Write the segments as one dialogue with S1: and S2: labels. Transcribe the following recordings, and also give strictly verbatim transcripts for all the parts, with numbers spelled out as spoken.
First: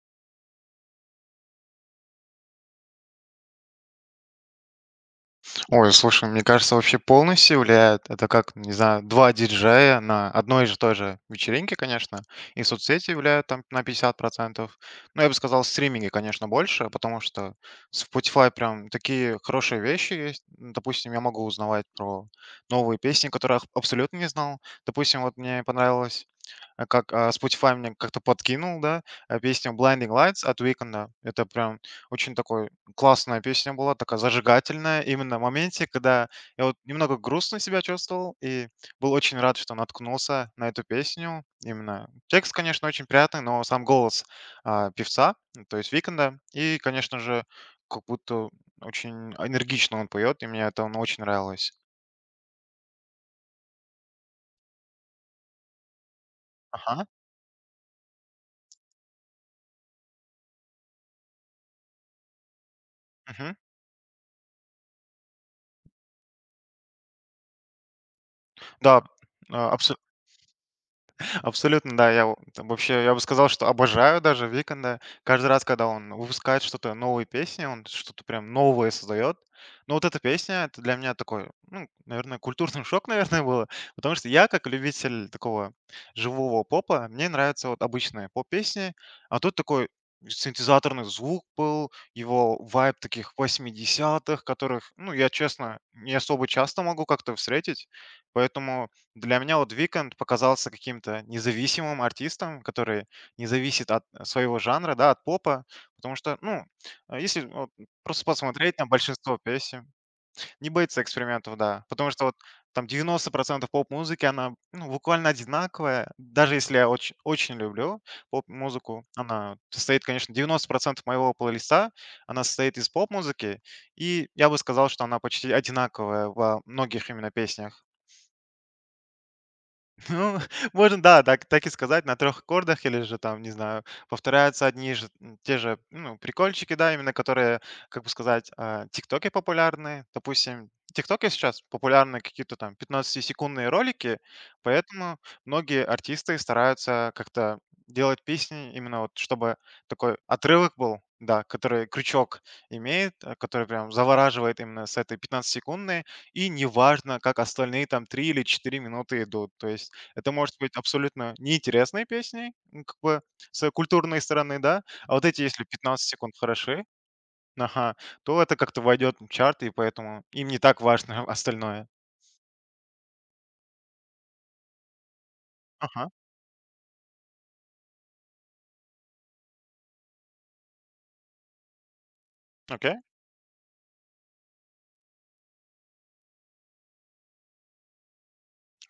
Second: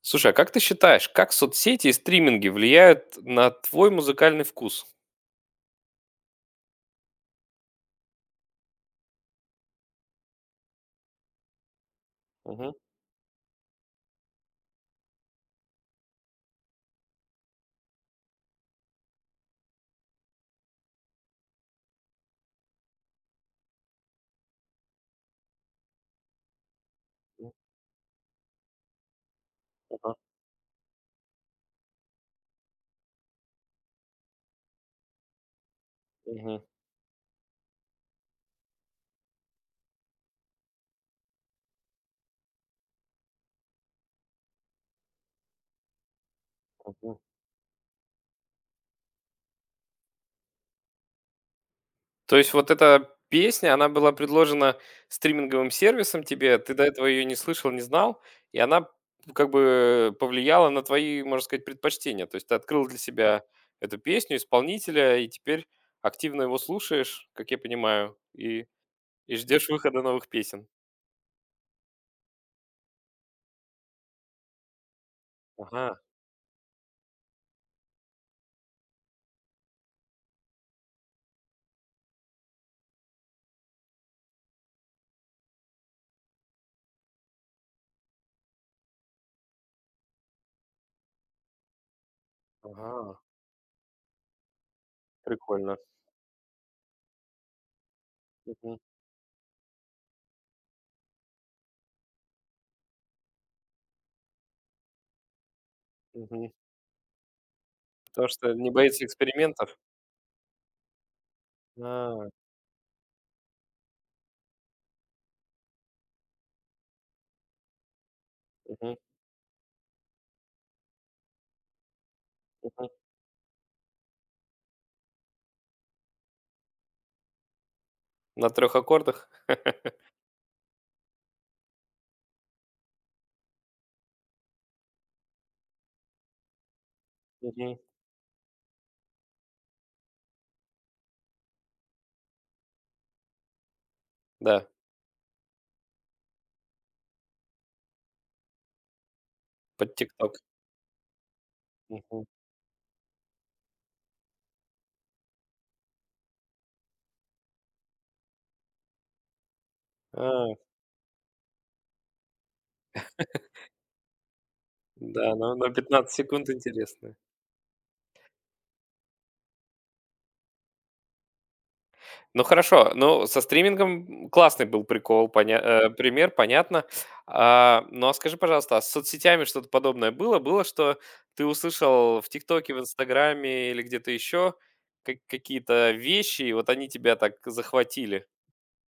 S1: Слушай, а как ты считаешь, как соцсети и стриминги влияют на твой музыкальный вкус?
S2: Ой, слушай, мне кажется, вообще полностью влияет. Это как, не знаю, два диджея на одной и же той же вечеринке, конечно, и
S1: Мгм.
S2: соцсети влияют там на пятьдесят процентов. Но я бы сказал, стриминги, конечно, больше, потому что в Spotify прям такие хорошие вещи есть. М, Допустим, я могу узнавать про новые песни, которых абсолютно не знал. Допустим, вот мне понравилось а как, а,
S1: М,
S2: Spotify мне как-то подкинул, да, а, песню "Blinding
S1: ага,
S2: Lights" от Уикенда. Это прям очень такой классная песня была, такая зажигательная. Именно в моменте, когда
S1: мгм,
S2: я вот немного грустно себя чувствовал и был очень рад, что наткнулся на эту песню. Именно текст, конечно, очень приятный, но сам голос, а, певца, ну, то есть Уикенда. И,
S1: мгм.
S2: конечно же, как будто очень энергично он поет, и мне это, ну, очень нравилось.
S1: То есть вот эта песня, она была предложена стриминговым сервисом тебе, ты до этого
S2: Ага,
S1: ее не слышал, не знал, и она как бы повлияла на твои, можно сказать, предпочтения. То есть ты открыл для себя
S2: мгм.
S1: эту песню, исполнителя, и теперь активно его слушаешь, как я понимаю, и,
S2: Да,
S1: и ждешь
S2: а,
S1: выхода новых песен.
S2: абсолютно, да. Я во там вообще, я бы сказал, что обожаю даже Weeknd. Каждый раз,
S1: Ага,
S2: когда он выпускает что-то, новые песни, он что-то прям новое создает. Но вот эта песня — это для меня такой, ну, наверное, культурный шок, наверное, было. Потому что я, как любитель такого живого попа, мне нравятся вот обычные поп-песни, а тут такой синтезаторный звук был, его вайб
S1: ага,
S2: таких восьмидесятых, которых, ну, я,
S1: прикольно.
S2: честно, не особо часто могу как-то встретить.
S1: Мгм,
S2: Поэтому для меня вот Weekend показался каким-то независимым артистом, который не зависит от э, своего жанра, да, от попа. Потому что,
S1: мгм.
S2: ну, а, если вот просто
S1: То, что не
S2: посмотреть на
S1: боится
S2: большинство
S1: экспериментов?
S2: песен, не боится экспериментов, да. Потому что
S1: А,
S2: вот там девяносто процентов поп-музыки, она ну, буквально одинаковая. Даже если я очень, очень люблю
S1: мгм,
S2: поп-музыку, она состоит, конечно, девяносто процентов моего плейлиста, она состоит
S1: мгм.
S2: из поп-музыки, и я бы сказал, что она почти одинаковая во многих именно песнях.
S1: На трех аккордах?
S2: Ну, можно, да, так так и сказать, на трех аккордах или же там, не знаю, повторяются одни же м, те же, ну, прикольчики, да, именно которые,
S1: Мгм.
S2: как бы сказать, а, "Тиктоке" популярны. Допустим, ТикТоки сейчас популярны какие-то там пятнадцатисекундные ролики,
S1: Да,
S2: поэтому многие артисты стараются как-то делать песни именно вот, чтобы
S1: под
S2: такой
S1: "Тикток".
S2: отрывок был, да, который
S1: Мгм.
S2: крючок имеет, а, который прям завораживает именно с этой пятнадцатисекундной, и неважно, как остальные там три или четыре минуты идут. То есть это
S1: А,
S2: может быть абсолютно неинтересной песней, ну, как бы с культурной стороны, да. А вот
S1: да,
S2: эти,
S1: но
S2: если
S1: на
S2: пятнадцать
S1: пятнадцать
S2: секунд
S1: секунд
S2: хороши,
S1: интересно.
S2: ага, то это как-то войдет в чарт, и поэтому им не так важно остальное.
S1: Ну, хорошо, ну, со стримингом, классный был прикол, поня э,
S2: Ага,
S1: пример, понятно. А, ну, а скажи, пожалуйста, а с соцсетями что-то подобное было? Было, что ты услышал в "Тиктоке", в
S2: окей.
S1: "Инстаграме" или где-то еще ка какие-то вещи, и вот они тебя так захватили?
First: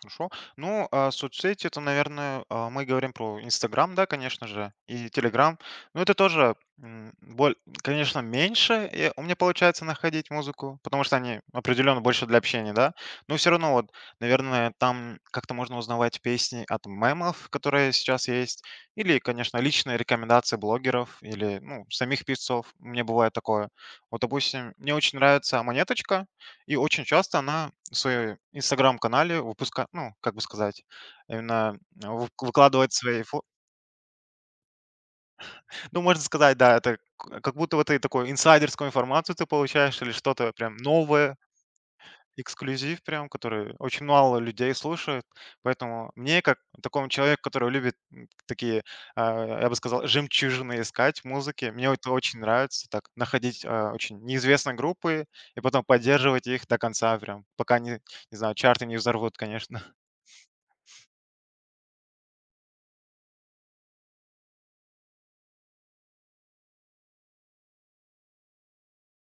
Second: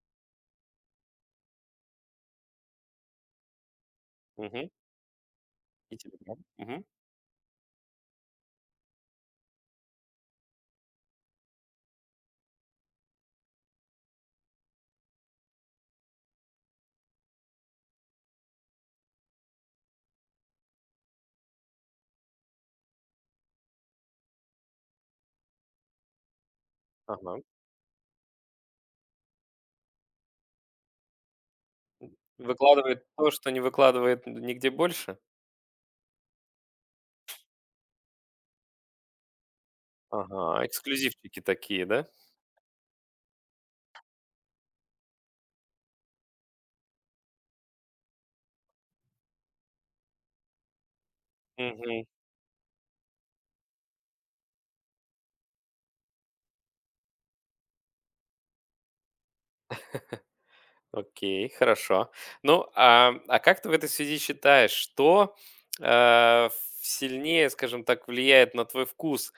S2: Хорошо. Ну, а, соцсети — это, наверное, а, мы говорим про "Инстаграм", да, конечно
S1: Мгм.
S2: же, и "Телеграм".
S1: И
S2: Но это
S1: тебя, да?
S2: тоже,
S1: Мгм.
S2: м, боль конечно, меньше, и у меня получается находить музыку, потому что они определенно больше для общения, да. Но все равно вот, наверное, там как-то можно узнавать песни от мемов, которые сейчас есть, или, конечно, личные рекомендации блогеров или, ну, самих певцов. У меня бывает такое. Вот, допустим, мне очень нравится "Монеточка". И очень
S1: Ага.
S2: часто она в своем "Инстаграм"-канале выпуска ну, как бы сказать, именно вы выкладывает
S1: Выкладывает
S2: свои
S1: то,
S2: фо
S1: что не выкладывает нигде больше?
S2: ну, можно сказать, да, это к как будто вот ты такой инсайдерскую информацию ты получаешь или что-то
S1: Ага,
S2: прям новое,
S1: эксклюзивчики такие, да?
S2: эксклюзив прям, который очень мало людей слушает. Поэтому мне, как такому человеку, который любит м, такие, а, я бы сказал, жемчужины искать в музыке, мне
S1: Мгм.
S2: это очень нравится, так, находить а, очень неизвестные группы и потом поддерживать их до конца прям, пока, не, не знаю, чарты не взорвут, конечно.
S1: Окей, хорошо. Ну, а, а как ты в этой связи считаешь, что, э, ф сильнее, скажем так, влияет на твой вкус?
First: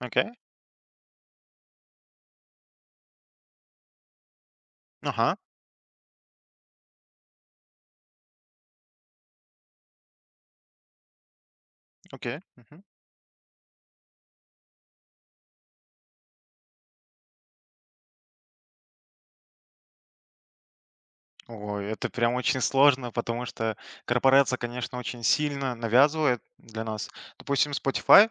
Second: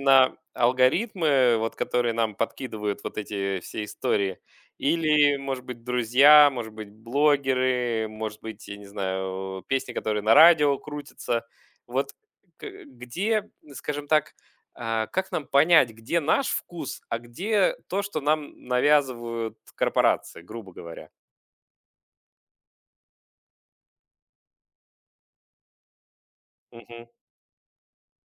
S2: Окей,
S1: алгоритмы, вот которые нам подкидывают вот эти все истории, или,
S2: ага,
S1: может быть, друзья, может быть, блогеры, может быть, я не знаю, песни, которые на радио крутятся? Вот
S2: окей. Мгм.
S1: к где, скажем так, а, как нам понять, где наш вкус, а где то, что нам навязывают корпорации, грубо говоря?
S2: Ой, это прям очень сложно, потому что корпорация, конечно, очень сильно навязывает для
S1: Мгм.
S2: нас. Допустим, Spotify,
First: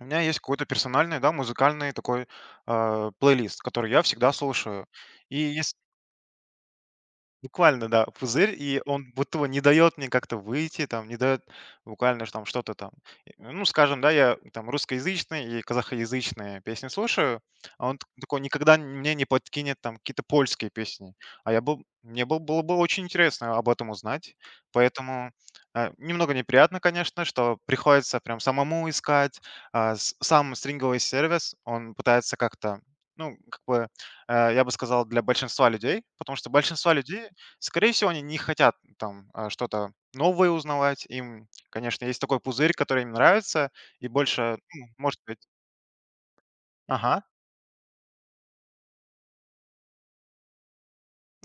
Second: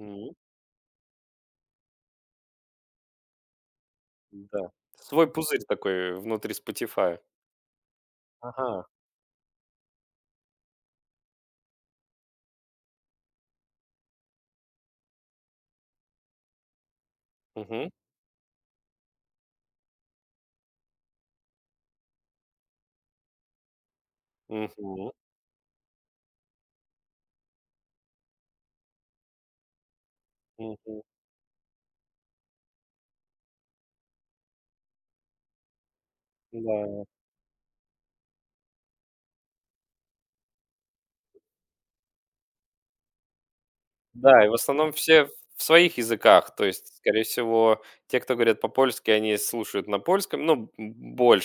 S2: у меня есть какой-то персональный, да, музыкальный такой, а, плейлист, который я всегда
S1: Да.
S2: слушаю.
S1: Свой
S2: И
S1: пузырь
S2: ес
S1: такой внутри Spotify.
S2: Буквально, да, пузырь, и
S1: Ага.
S2: он будто бы не дает мне как-то выйти, там, не дает буквально ж там что-то там. И, ну, скажем, да, я там русскоязычные и казахоязычные песни слушаю,
S1: Мгм.
S2: а он т такой никогда н мне не подкинет там какие-то польские песни. А я был мне был было бы очень интересно об этом узнать,
S1: Мгм.
S2: поэтому, э, немного неприятно, конечно, что приходится прям самому искать. А, с сам стринговый
S1: Мгм.
S2: сервис, он пытается как-то, ну, как бы, э, я бы сказал, для большинства людей, потому что большинство
S1: Да.
S2: людей скорее всего, они не хотят там а, что-то новое узнавать. Им, конечно, есть такой пузырь, который им нравится, и
S1: Да, и в
S2: больше, ну,
S1: основном
S2: может
S1: все
S2: быть.
S1: в своих языках. То есть, скорее
S2: Ага,
S1: всего, те, кто говорят по-польски, они слушают на польском, ну, м,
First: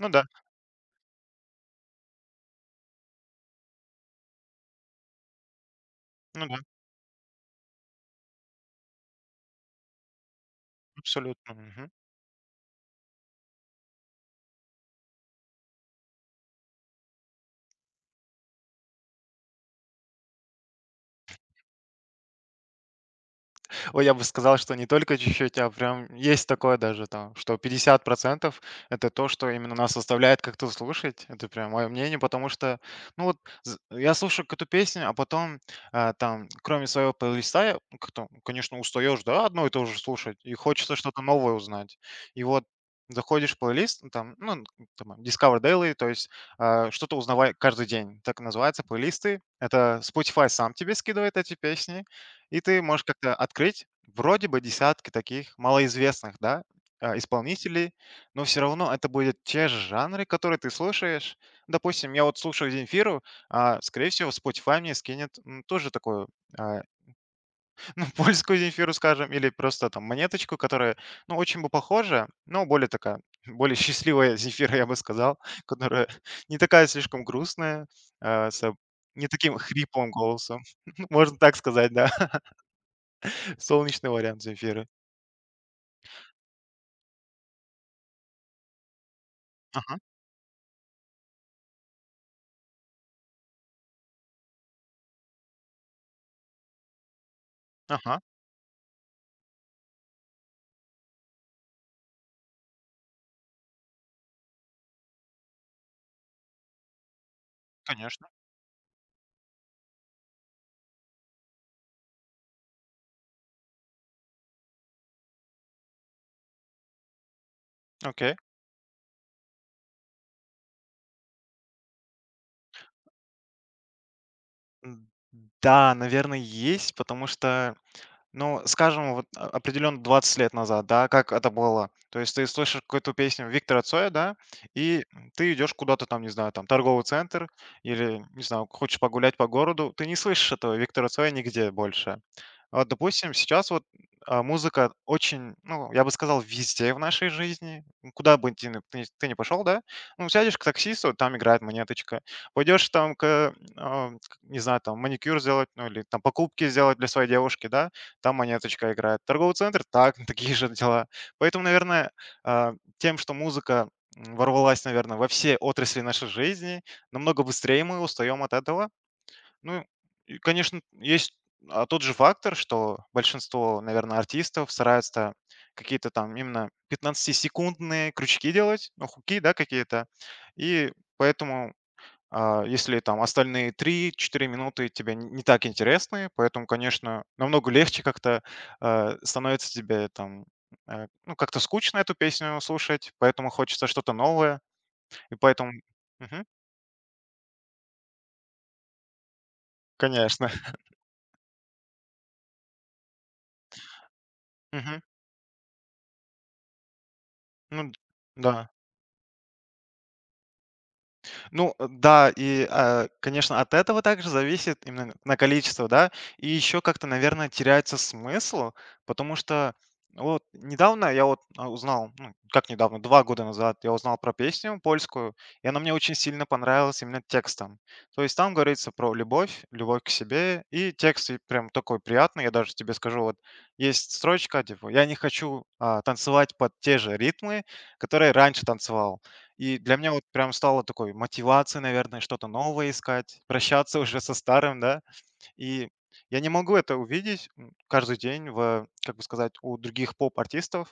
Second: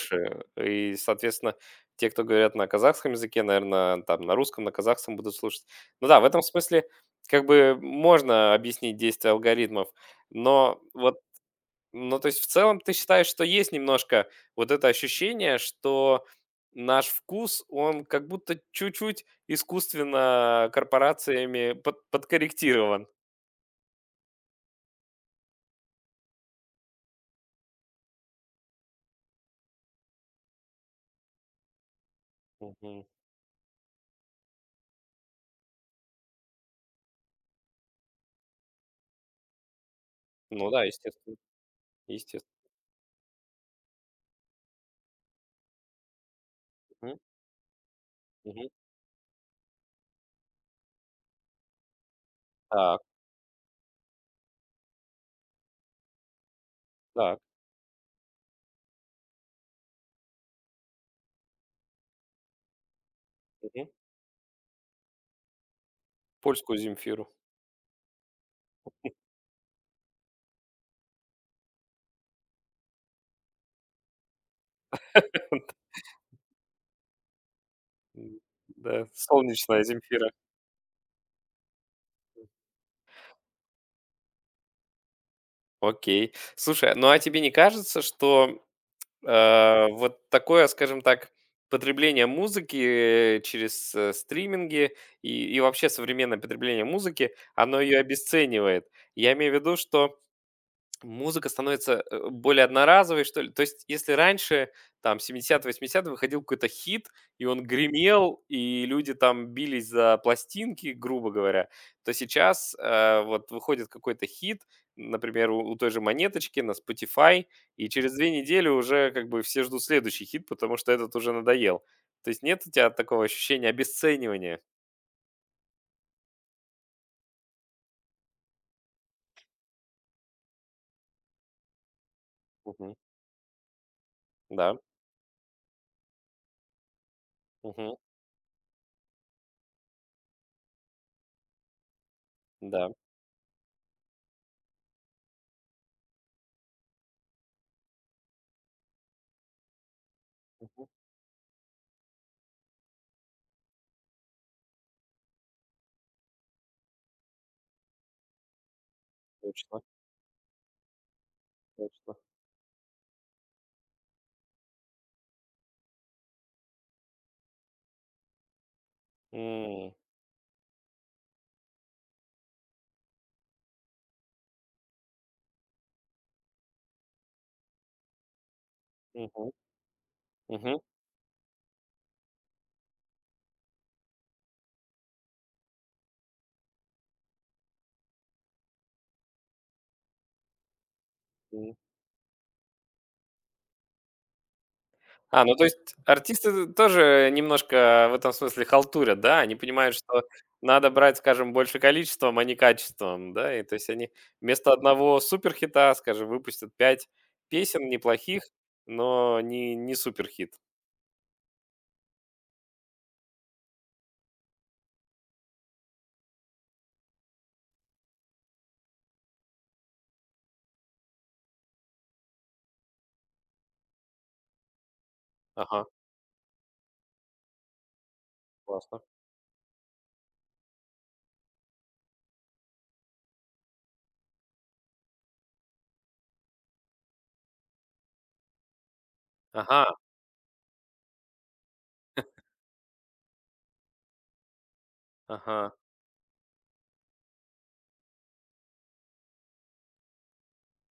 S2: ну да,
S1: И, соответственно, те, кто говорят на казахском языке, наверное, там на русском, на казахском будут слушать. Ну да, в этом
S2: ну да,
S1: смысле как бы можно объяснить действие алгоритмов, но вот,
S2: абсолютно. Мгм.
S1: ну, то есть в целом ты считаешь, что есть немножко вот это ощущение, что наш вкус, он как будто чуть-чуть искусственно корпорациями под- подкорректирован.
S2: Ой, я бы сказал, что не только чуть-чуть, а прям есть такое даже там, что пятьдесят процентов это то, что именно нас заставляет как-то слушать. Это прям мое мнение, потому что,
S1: Мгм.
S2: ну вот, з- я слушаю какую-то песню, а потом а, там, кроме своего плейлиста, я, ну, как-то, конечно, устаешь, да, одно и то же слушать, и
S1: Ну да,
S2: хочется что-то
S1: естественно,
S2: новое узнать. И
S1: естественно.
S2: вот заходишь в плейлист, ну, там, ну, там, Discover Daily, то есть а,
S1: Мгм,
S2: что-то узнавай каждый день. Так и
S1: мгм.
S2: называется, плейлисты. Это Spotify сам тебе скидывает эти песни, и ты
S1: Так,
S2: можешь как-то открыть вроде бы десятки таких малоизвестных, да, а,
S1: так,
S2: исполнителей, но все равно это будет те же жанры, которые ты слушаешь. Допустим, я вот слушаю Земфиру, а,
S1: мгм.
S2: скорее всего, Spotify мне скинет м, тоже такую,
S1: Польскую
S2: а,
S1: "Земфиру".
S2: ну, польскую Земфиру, скажем, или просто там монеточку, которая, ну, очень бы похожа, но более такая, более счастливая Земфира, я бы сказал, которая не такая слишком грустная,
S1: М,
S2: а, с а,
S1: да,
S2: не таким
S1: солнечная
S2: хриплым
S1: "Земфира".
S2: голосом, можно так сказать, да. Солнечный вариант Земфиры.
S1: Окей. Слушай, ну а тебе не кажется, что, э,
S2: Ага,
S1: вот такое, скажем так, потребление музыки через, э, стриминги и и вообще современное потребление музыки, оно ее
S2: ага,
S1: обесценивает? Я имею в виду, что музыка становится, э, более одноразовой, что ли. То есть, если раньше, там, семидесятые-восьмидесятые выходил какой-то хит, и он
S2: конечно.
S1: гремел, и люди там бились за пластинки, грубо говоря, то сейчас, э, вот выходит какой-то хит, например, у у той же "Монеточки" на Spotify, и через две
S2: Окей.
S1: недели уже как бы все ждут следующий хит, потому что этот уже надоел. То есть нет у тебя такого ощущения обесценивания?
S2: М, да, наверное, есть, потому что, ну, скажем, вот о определенно двадцать лет назад, да, как это было. То есть ты слышишь
S1: Мгм.
S2: какую-то песню Виктора Цоя, да,
S1: Да.
S2: и ты идешь куда-то там, не знаю, там торговый центр
S1: Мгм.
S2: или, не знаю, хочешь погулять по городу, ты не слышишь этого Виктора Цоя нигде больше. Вот,
S1: Да.
S2: допустим, сейчас вот а, музыка очень, ну, я бы сказал, везде в нашей жизни. Ну, куда бы ты, ни- ты, ни- ты не пошел, да? Ну, сядешь к
S1: Мгм.
S2: таксисту, там играет монеточка. Пойдешь там к, а, к- не знаю, там маникюр сделать, ну, или там покупки сделать для своей девушки, да? Там монеточка играет. Торговый
S1: Точно,
S2: центр, так, такие же дела. Поэтому, наверное,
S1: точно.
S2: а, тем, что музыка м, ворвалась, наверное, во все отрасли нашей жизни, намного быстрее мы устаем от этого. Ну,
S1: М.
S2: и, конечно, есть а, тот же фактор, что большинство, наверное, артистов стараются какие-то там именно пятнадцатисекундные крючки делать, ну, хуки,
S1: Мгм.
S2: да, какие-то.
S1: Мгм.
S2: И поэтому, а, если там остальные три-четыре минуты тебе н- не так интересны, поэтому, конечно, намного легче как-то э, становится тебе там э, ну, как-то
S1: М.
S2: скучно эту песню слушать, поэтому хочется что-то новое, и
S1: А, ну, то
S2: поэтому...
S1: есть
S2: Мгм,
S1: артисты тоже немножко в этом смысле халтурят, да? Они понимают, что
S2: конечно.
S1: надо брать, скажем, больше количеством, а не качеством, да? И то есть они вместо
S2: Мгм.
S1: одного суперхита, скажем, выпустят пять песен
S2: Ну,
S1: неплохих,
S2: да.
S1: но не, не суперхит.
S2: Ну э, да, и, э, конечно, от этого также зависит именно на количество, да, и еще как-то, наверное, теряется смысл, потому что вот недавно я вот а, узнал, ну, как недавно, два года назад я узнал про песню польскую, и она
S1: Ага,
S2: мне очень сильно понравилась именно текстом. То есть там говорится
S1: классно.
S2: про любовь, любовь к себе, и текст и прям такой приятный, я даже тебе скажу, вот есть строчка, типа, я не хочу а, танцевать под те же ритмы, которые раньше танцевал. И
S1: Ага,
S2: для меня вот прям стало такой мотивацией, наверное, что-то новое искать, прощаться уже со старым, да.
S1: ага,
S2: И я не могу это увидеть м, каждый день в, как бы сказать, у других поп-артистов.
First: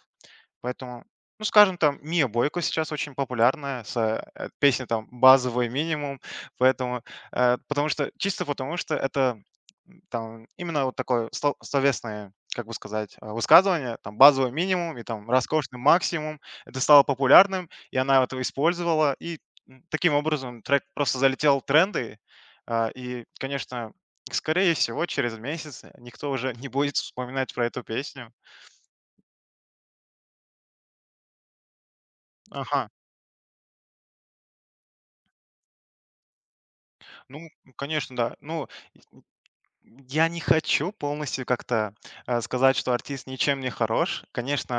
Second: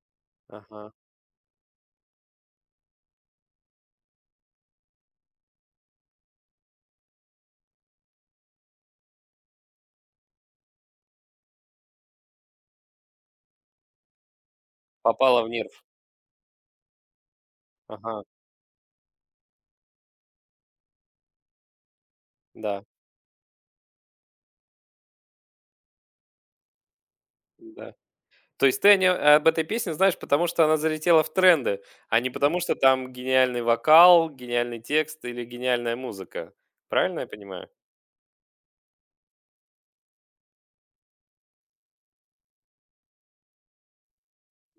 S1: ага.
S2: Поэтому, ну, скажем, там Мия Бойко сейчас очень популярная с э, песней там "Базовый минимум", поэтому, э, потому что чисто потому что это, м, там именно вот такое сло словесное, как бы сказать, э, высказывание, там "базовый минимум" и там
S1: Попала в
S2: "роскошный
S1: нерв.
S2: максимум". Это стало популярным, и
S1: Ага,
S2: она это использовала, и, м, таким образом трек просто залетел в тренды.
S1: да,
S2: А, и, конечно, скорее всего, через месяц никто уже не будет вспоминать про эту
S1: да.
S2: песню.
S1: То есть ты о нё об этой песне знаешь, потому что она залетела в тренды, а не потому что
S2: Ага.
S1: там гениальный вокал, гениальный текст или гениальная музыка. Правильно я
S2: Ну,
S1: понимаю?
S2: конечно, да. Ну, я не хочу полностью как-то э, сказать, что артист ничем не хорош.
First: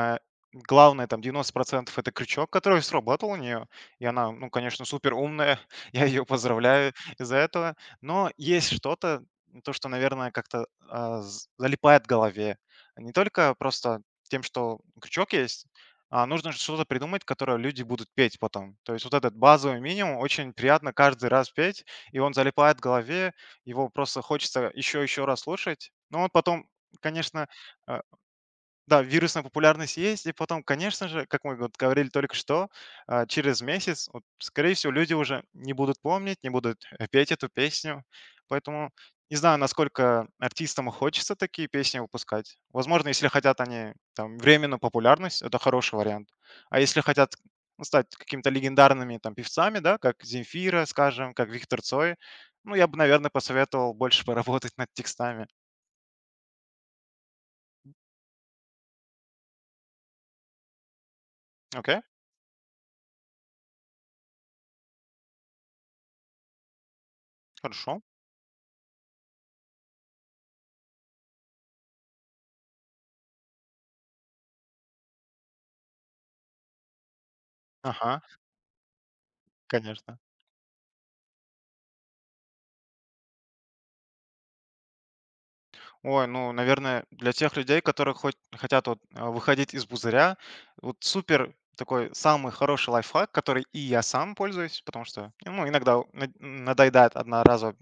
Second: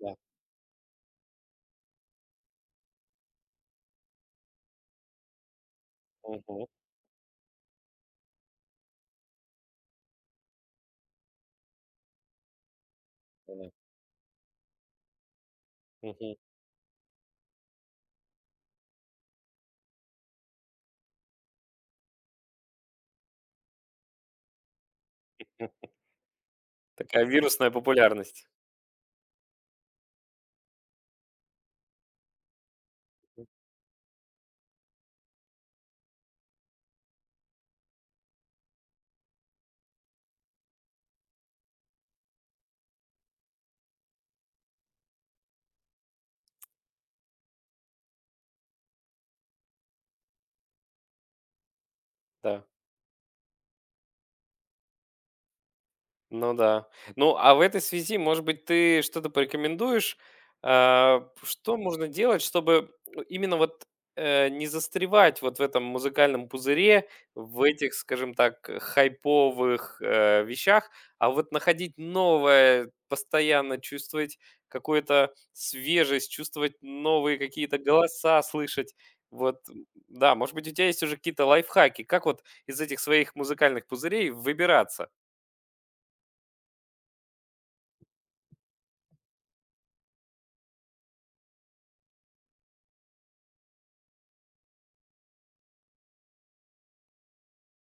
S1: Да.
S2: главное, там девяносто процентов это крючок, который сработал у нее. И она, ну, конечно, супер умная. Я ее
S1: Мгм.
S2: поздравляю из-за этого. Но есть что-то, то, что, наверное, как-то а, з- залипает в голове. Не только
S1: Да.
S2: просто тем, что крючок есть, а
S1: Мгм.
S2: нужно же что-то придумать, которое люди будут петь потом. То есть вот этот базовый минимум очень приятно каждый раз петь, и он залипает в голове, его просто хочется еще еще раз
S1: М.
S2: слушать. Но он потом,
S1: Такая
S2: конечно,
S1: вирусная
S2: э,
S1: популярность.
S2: да, вирусная популярность есть, и потом, конечно же, как мы вот говорили только что, а, через месяц, вот, скорее всего, люди уже не будут помнить, не будут э, петь эту песню. Поэтому не знаю, насколько артистам хочется такие песни выпускать. Возможно, если хотят они там временную популярность, это хороший вариант. А если хотят ну, стать какими-то легендарными там певцами, да, как Земфира, скажем, как Виктор Цой,
S1: Да.
S2: ну, я бы, наверное, посоветовал больше поработать над текстами.
S1: Ну да. Ну, а в этой связи, может быть, ты что-то порекомендуешь? А, что
S2: Окей,
S1: можно делать, чтобы, ну, именно вот э, не застревать вот в этом музыкальном пузыре, в этих,
S2: хорошо.
S1: скажем так, хайповых э, вещах, а вот находить новое, постоянно чувствовать какую-то свежесть, чувствовать новые какие-то
S2: Ага,
S1: голоса, слышать. Вот, м,
S2: конечно.
S1: да, может быть, у тебя есть уже какие-то лайфхаки, как вот из этих своих музыкальных пузырей выбираться?
S2: Ой, ну, наверное, для тех людей, которые хоть хотят вот, а, выходить из пузыря, вот супер такой самый хороший лайфхак, который и я сам пользуюсь, потому что, ну, иногда над- надоедает одноразово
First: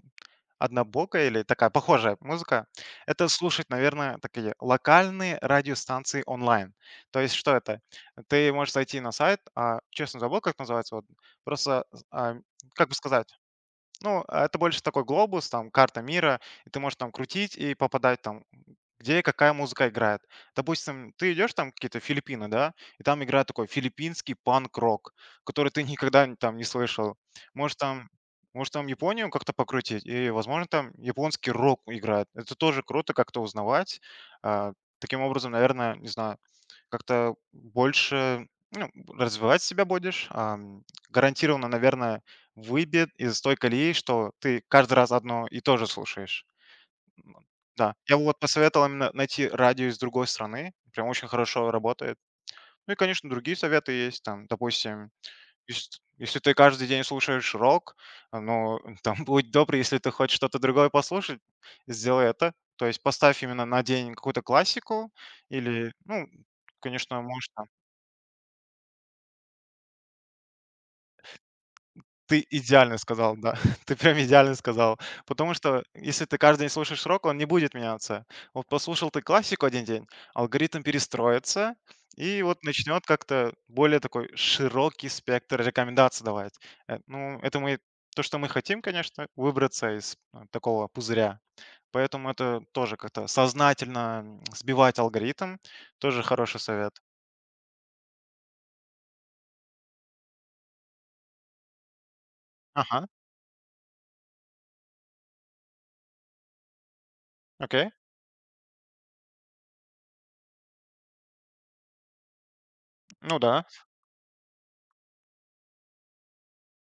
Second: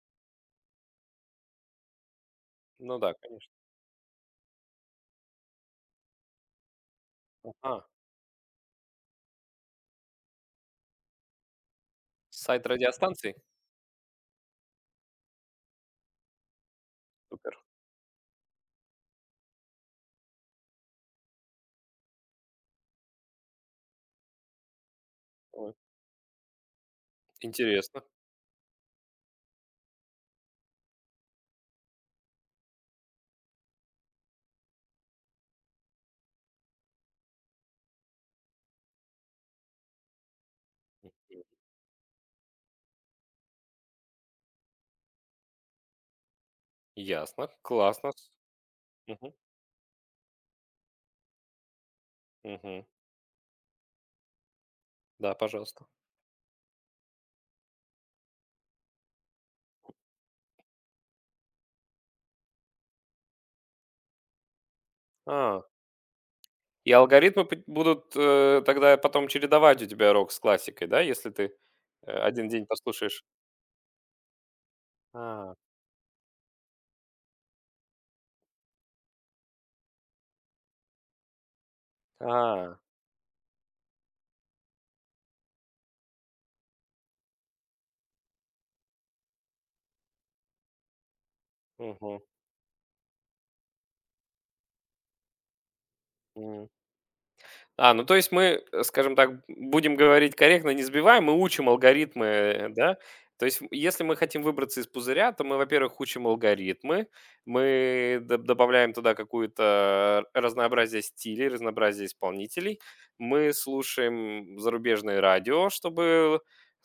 S2: однобокая или такая похожая музыка,
S1: Ну да,
S2: это
S1: конечно.
S2: слушать, наверное, такие локальные радиостанции онлайн. То есть что
S1: Ага,
S2: это? Ты можешь зайти на сайт, а, честно забыл, как называется, вот, просто, а,
S1: сайт
S2: как бы сказать,
S1: радиостанций?
S2: ну, а это больше такой глобус, там, карта мира, и ты можешь там
S1: Супер.
S2: крутить и попадать там, где какая музыка играет. Допустим, ты идешь там какие-то Филиппины, да, и там играет такой филиппинский панк-рок, который
S1: Ой,
S2: ты никогда н- там не слышал. Может
S1: интересно.
S2: там, может там Японию как-то покрутить, и, возможно, там японский рок играет. Это тоже круто как-то узнавать. А, таким образом, наверное, не знаю, как-то больше ну, развивать себя будешь. Ам,
S1: Мгм.
S2: гарантированно, наверное, выбит из той колеи, что ты каждый раз одно и то же слушаешь. М,
S1: Ясно.
S2: да,
S1: Классно.
S2: я бы вот посоветовал именно
S1: Мгм,
S2: найти радио из другой страны, прям очень хорошо работает.
S1: мгм.
S2: Ну и, конечно, другие советы есть, там, допустим,
S1: Да, пожалуйста.
S2: ес если ты каждый день слушаешь рок, а, ну, там, будь добр, если ты хочешь что-то другое послушать, сделай это. То есть поставь именно на день какую-то классику
S1: А,
S2: или, ну,
S1: и
S2: конечно,
S1: алгоритмы
S2: может.
S1: пот будут, э, тогда потом чередовать у тебя рок с классикой, да? Если ты, э,
S2: Ты
S1: один день
S2: идеально
S1: послушаешь.
S2: сказал, да. Ты прям идеально сказал. Потому
S1: А,
S2: что если ты каждый день слушаешь рок, он не будет меняться. Вот послушал ты классику один день, алгоритм перестроится и вот
S1: а,
S2: начнет как-то более такой широкий спектр рекомендаций давать. Э, ну, это мы то, что мы хотим, конечно, выбраться из, э, такого пузыря.
S1: мгм,
S2: Поэтому это тоже как-то сознательно, м, сбивать алгоритм. Тоже хороший
S1: м.
S2: совет.
S1: А, ну, то есть мы, э, скажем так, будем говорить корректно, не сбиваем, мы учим алгоритмы, э, да?
S2: Ага,
S1: То есть, м, если мы хотим выбраться из пузыря, то мы, во-первых, учим алгоритмы,
S2: окей.
S1: мы д- добавляем туда какое-то разнообразие стилей, разнообразие исполнителей,
S2: Ну
S1: мы
S2: да.
S1: слушаем зарубежное радио, чтобы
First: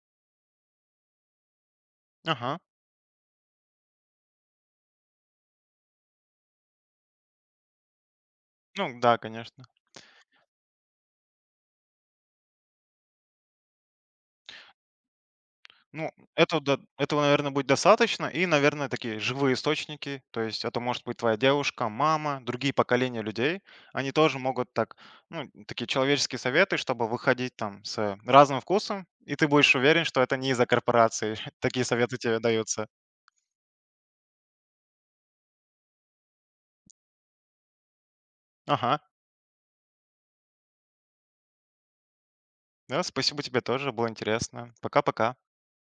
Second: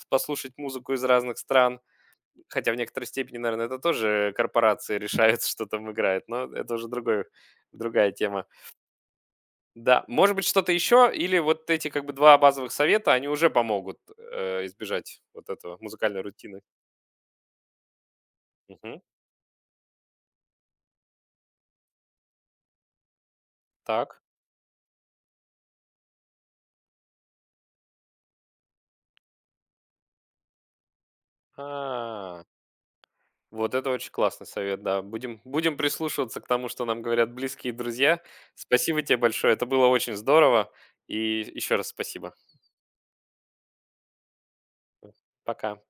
S1: послушать музыку из разных стран,
S2: Ага.
S1: хотя в некоторой степени, наверное, это тоже корпорации решают, что там играет, но это уже другой, другая тема.
S2: Ну да, конечно.
S1: Да, может быть, что-то еще, или вот эти как бы два базовых совета, они уже помогут, э, избежать вот этого
S2: Ну,
S1: музыкальной
S2: этого,
S1: рутины.
S2: да, этого, наверное, будет достаточно. И, наверное,
S1: Мгм.
S2: такие живые источники. То есть это может быть твоя девушка, мама, другие поколения людей. Они
S1: Так.
S2: тоже могут так, ну, такие человеческие советы, чтобы выходить там с разным вкусом. И ты будешь уверен, что это не из-за корпорации. Такие советы тебе
S1: А,
S2: даются.
S1: вот это очень классный совет, да. Будем будем прислушиваться к тому, что нам говорят близкие друзья.
S2: Ага.
S1: Спасибо тебе большое, это было очень здорово. И еще раз спасибо.
S2: Да, спасибо тебе тоже. Было интересно. Пока-пока.
S1: Пока.